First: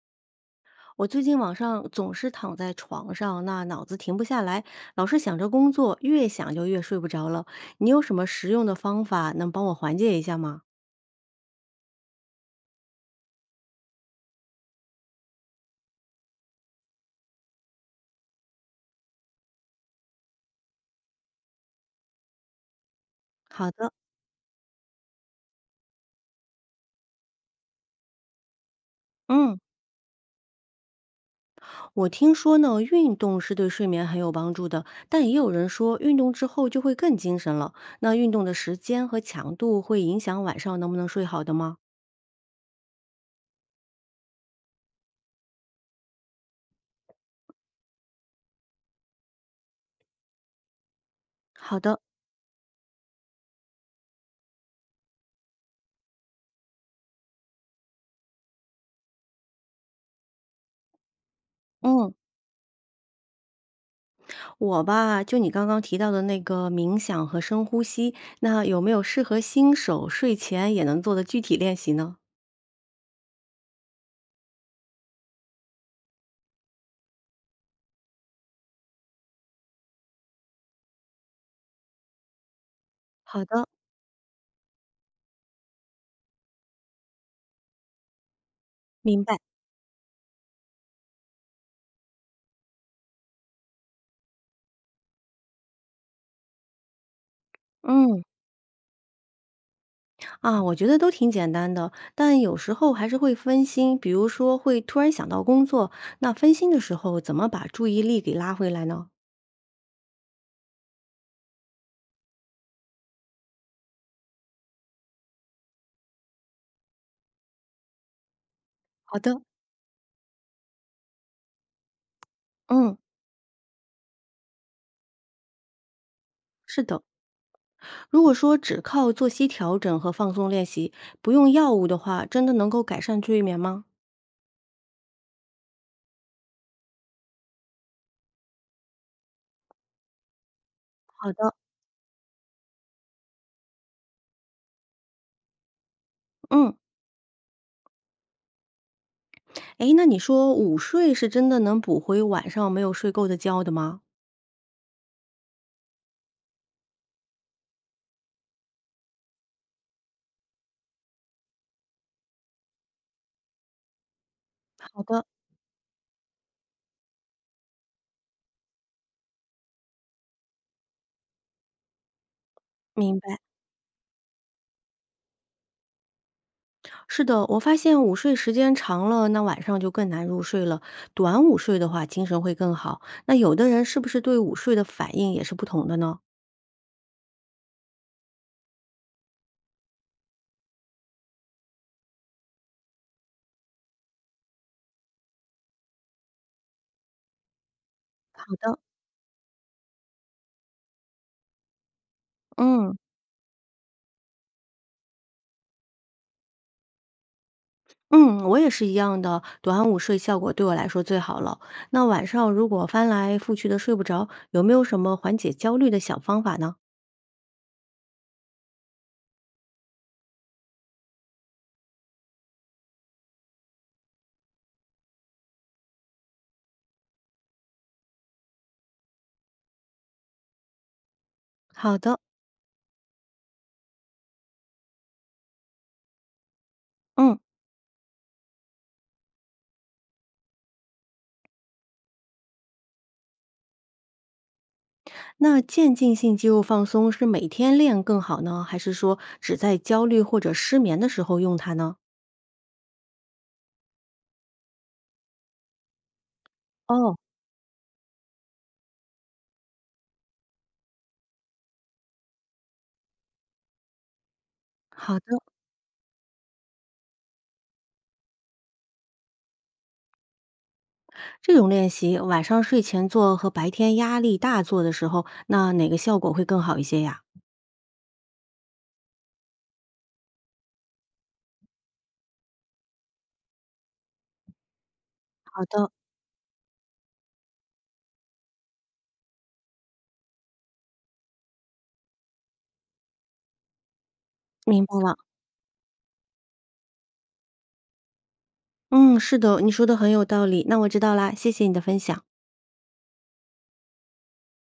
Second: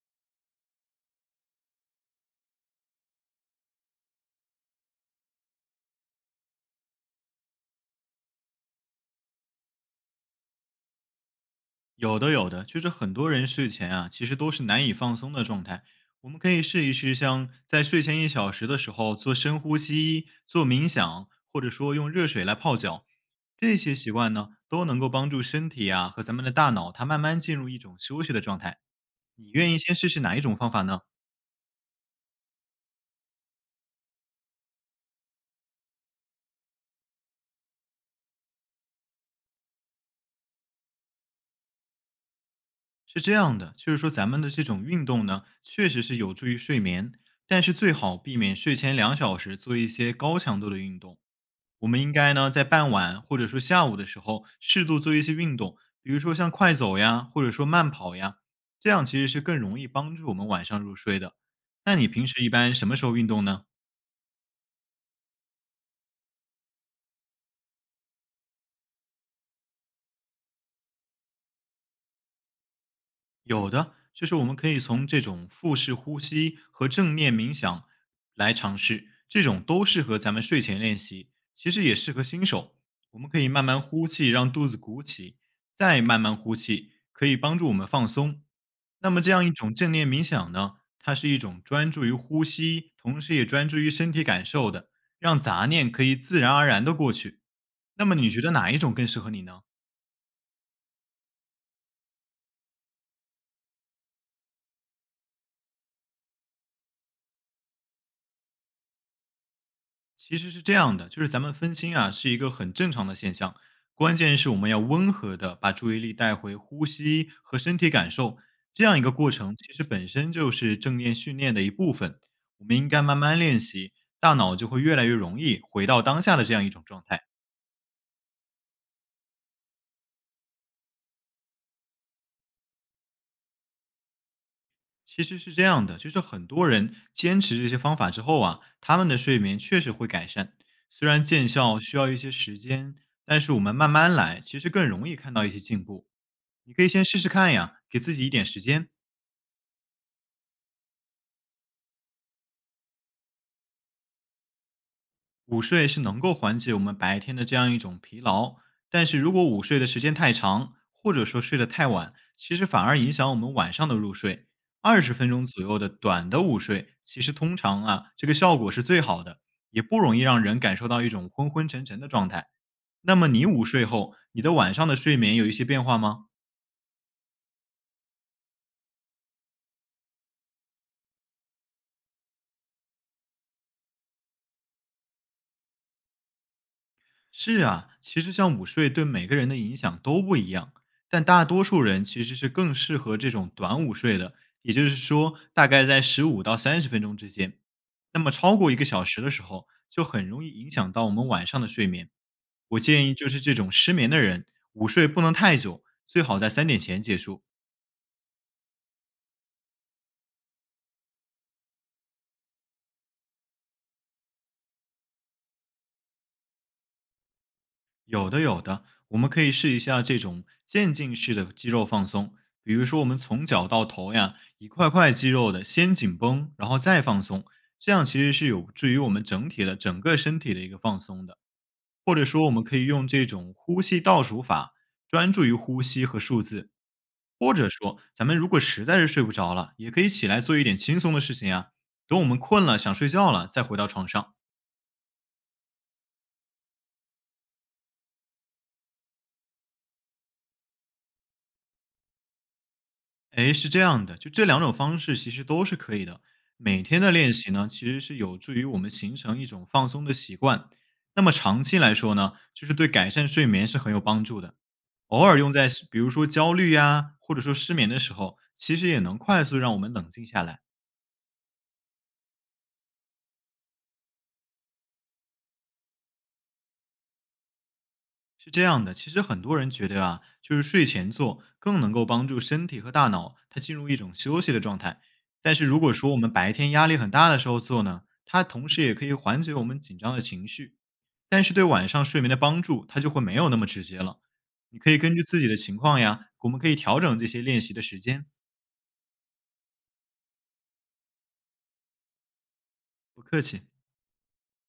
我最近晚上总是躺在床上，那脑子停不下来，老是想着工作，越想就越睡不着了。你有什么实用的方法能帮我缓解一下吗？有的，有的，就是很多人睡前啊，其实都是难以放松的状态。我们可以试一试，像在睡前1小时的时候做深呼吸、做冥想，或者说用热水来泡脚，好这的。些习惯呢，都能够帮助身体啊和咱们的大脑，它慢慢进入一种休息的状态。你嗯。愿意先试试哪一种方法呢？我听说呢，运动是对睡眠很有帮助的，但也有人说运动之后就会更精神了。那运动的时间和强度会影响晚上能不能睡好的吗？是这样的，就是说咱们的这种运动呢，确实是有助于睡眠，但是最好避免睡前2小时做一些高强度的运动。好我的。们应该呢在傍晚或者说下午的时候，适度做一些运动，比如说像快走呀，或者说慢跑呀，这样其实是更容易帮助我们晚上入睡的。那你嗯。平时一般什么时候运动呢？我吧，就你刚刚提到的那个冥想和深呼吸，那有没有适合新手睡前也能做的具体练习呢？有的，就是我们可以从这种腹式呼吸和正念冥想来尝试，这种都适合咱们睡前练习，其实也适合新手。我们可以慢慢呼气，让肚子鼓起，再慢慢呼气，可以帮助我们放松。那么明这白。样一种正念冥想呢，它是一种专注于呼吸，同时也专注于身体感受的，让杂念可以自然而然的过去。那么嗯。你觉得哪一种更适合你呢？我觉得都挺简单的，但有时候还是会分心，比如说会突然想到工作，那分心的时候怎么把注意力给拉回来呢？其实是这样的，就是咱们分心啊是一个很正常的现象，关键是我们要温和的把注意力带回呼吸和身体感受，这样一个好过的。程其实本身就是正念训练的一部分。我们应嗯。该慢慢练习，大脑就会越来越容易回到当下的这样一是种的。状态。如果说只靠作息调整和放松练习，不用药物的话，真的能够改善睡眠吗？其实是这样的，就是很多人坚持这些方法之后啊，他们的睡眠确实会改善，虽然见效需要一些时间，但是我们慢慢来，其实更容易看到一些进步。你嗯。可以先试试看呀，给自己一点时间。诶，那你说午睡是真的能补回晚上没有睡够的觉的吗？午睡是能够缓解我们白天的这样一种疲劳，但是如果午睡的时间太长，或者说睡得太晚，其实反而影响我们晚上的入睡。二好十的。分钟左右的短的午睡，其实通常啊，这个效果是最好的，也不容易让人感受到一种昏昏沉沉的状态。那明么白。你午睡后，你的晚上的睡眠有一些变化吗？是的，我发现午睡时间长了，那晚上就更难入睡了。短午睡的话，精神会更好。那有的人是不是对午睡的反应也是不同的呢？是啊，其实像午睡对每个人的影响都不一样，但大多数人其实是更适合这种短午睡的，也就是说，大概在15到30分钟之间。那么好超过一的。个小时的时候，就很容易影响到我们晚上的睡眠。我嗯建议就是这种失眠的人，午睡不能太久，最好在3点前结束。嗯，我也是一样的，短午睡效果对我来说最好了。那晚上如果翻来覆去的睡不着，有没有什么缓解焦虑的小方法呢？有的，有的，我们可以试一下这种渐进式的肌肉放松，比如说我们从脚到头呀，一块块肌肉的先紧绷，然后再放松，这样其实是有助于我们整体的整个身体的一个放松的。好或的。者说，我们可以用这种呼吸倒数法，专注于呼吸和数字。嗯。或者说，咱们如果实在是睡不着了，也可以起来做一点轻松的事情呀。等我们困了，想睡觉了，再回到床上。那渐进性肌肉放松是每天练更好呢，还是说只在焦虑或者失眠的时候用它呢？哎，是这样的，就这两种方式其实都是可以的。每天的哦。练习呢，其实是有助于我们形成一种放松的习惯。那么长期来说呢，就是对改善睡眠是很有帮助的。好偶尔的。用在比如说焦虑呀、或者说失眠的时候，其实也能快速让我们冷静下来。这种练习晚上睡前做和白天压力大做的时候，那哪个效果会更好一些呀？是这样的，其实很多人觉得啊，就是睡前做更能够帮助身体和大脑它进入一种休息的状态。但是如果说我们白天压力很大的时候做呢，它同时也可以缓解我们紧张的情绪，但是对晚上睡眠的帮助它就会没有那么直接了。你明可以白了。根据自己的情况呀，我们可以调整这些练习的时间。嗯，是的，你说的很有道理，那我知道啦，谢谢你的分享。不客气。